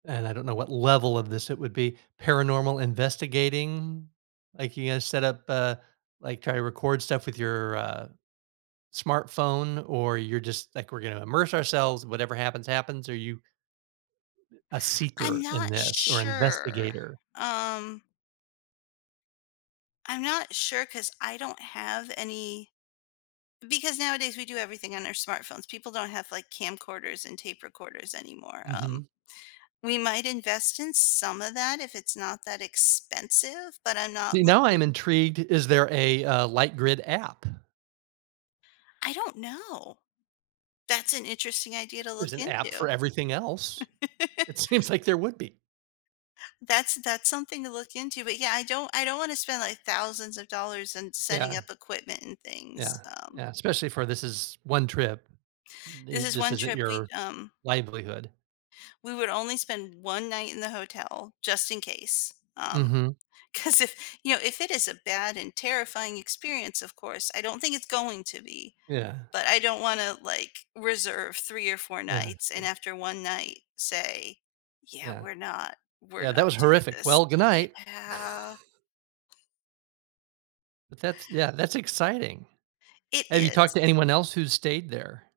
And I don't know what level of this it would be "paranormal investigating?" Like you're gonna set up, uh, like try to record stuff with your, uh, smartphone or you're just like, "We're gonna immerse ourselves, whatever happens, happens," or are you a I'm seeker in not this, or sure, investigator? um. I'm not sure 'cause I don't have any because nowadays we do everything on our smartphones. People don't have like camcorders and tape recorders anymore. Um. Mhm. We might invest in some of that if it's not that expensive, but I'm not See, now I'm looking intrigued. Is there a, uh, LightGrid app? I don't know. That's an interesting idea Th to there's look an app for into. everything else. It seems like there would be. That's that's something to look into, but yeah, I don't I don't wanna spend, like, thousands of dollars in setting Yeah. up equipment and Yeah. things. Um. Yeah. Especially for this is 1 trip. This Th is this one isn't trip we, your, um livelihood. we would only spend 1 night in the hotel, just in case, um, Mhm. 'cause if, you know, if it is a bad and terrifying experience, of course, I don't think it's going to be, Yeah. but I don't wanna, like, reserve 3 or 4 Yeah. nights I and see. after 1 night say, "Yeah, Yeah. we're not we're "Yeah. That not was doing horrific. this." Well, good night." Yeah. But that's, yeah, that's exciting. It Have you talked to is. anyone else who's stayed there?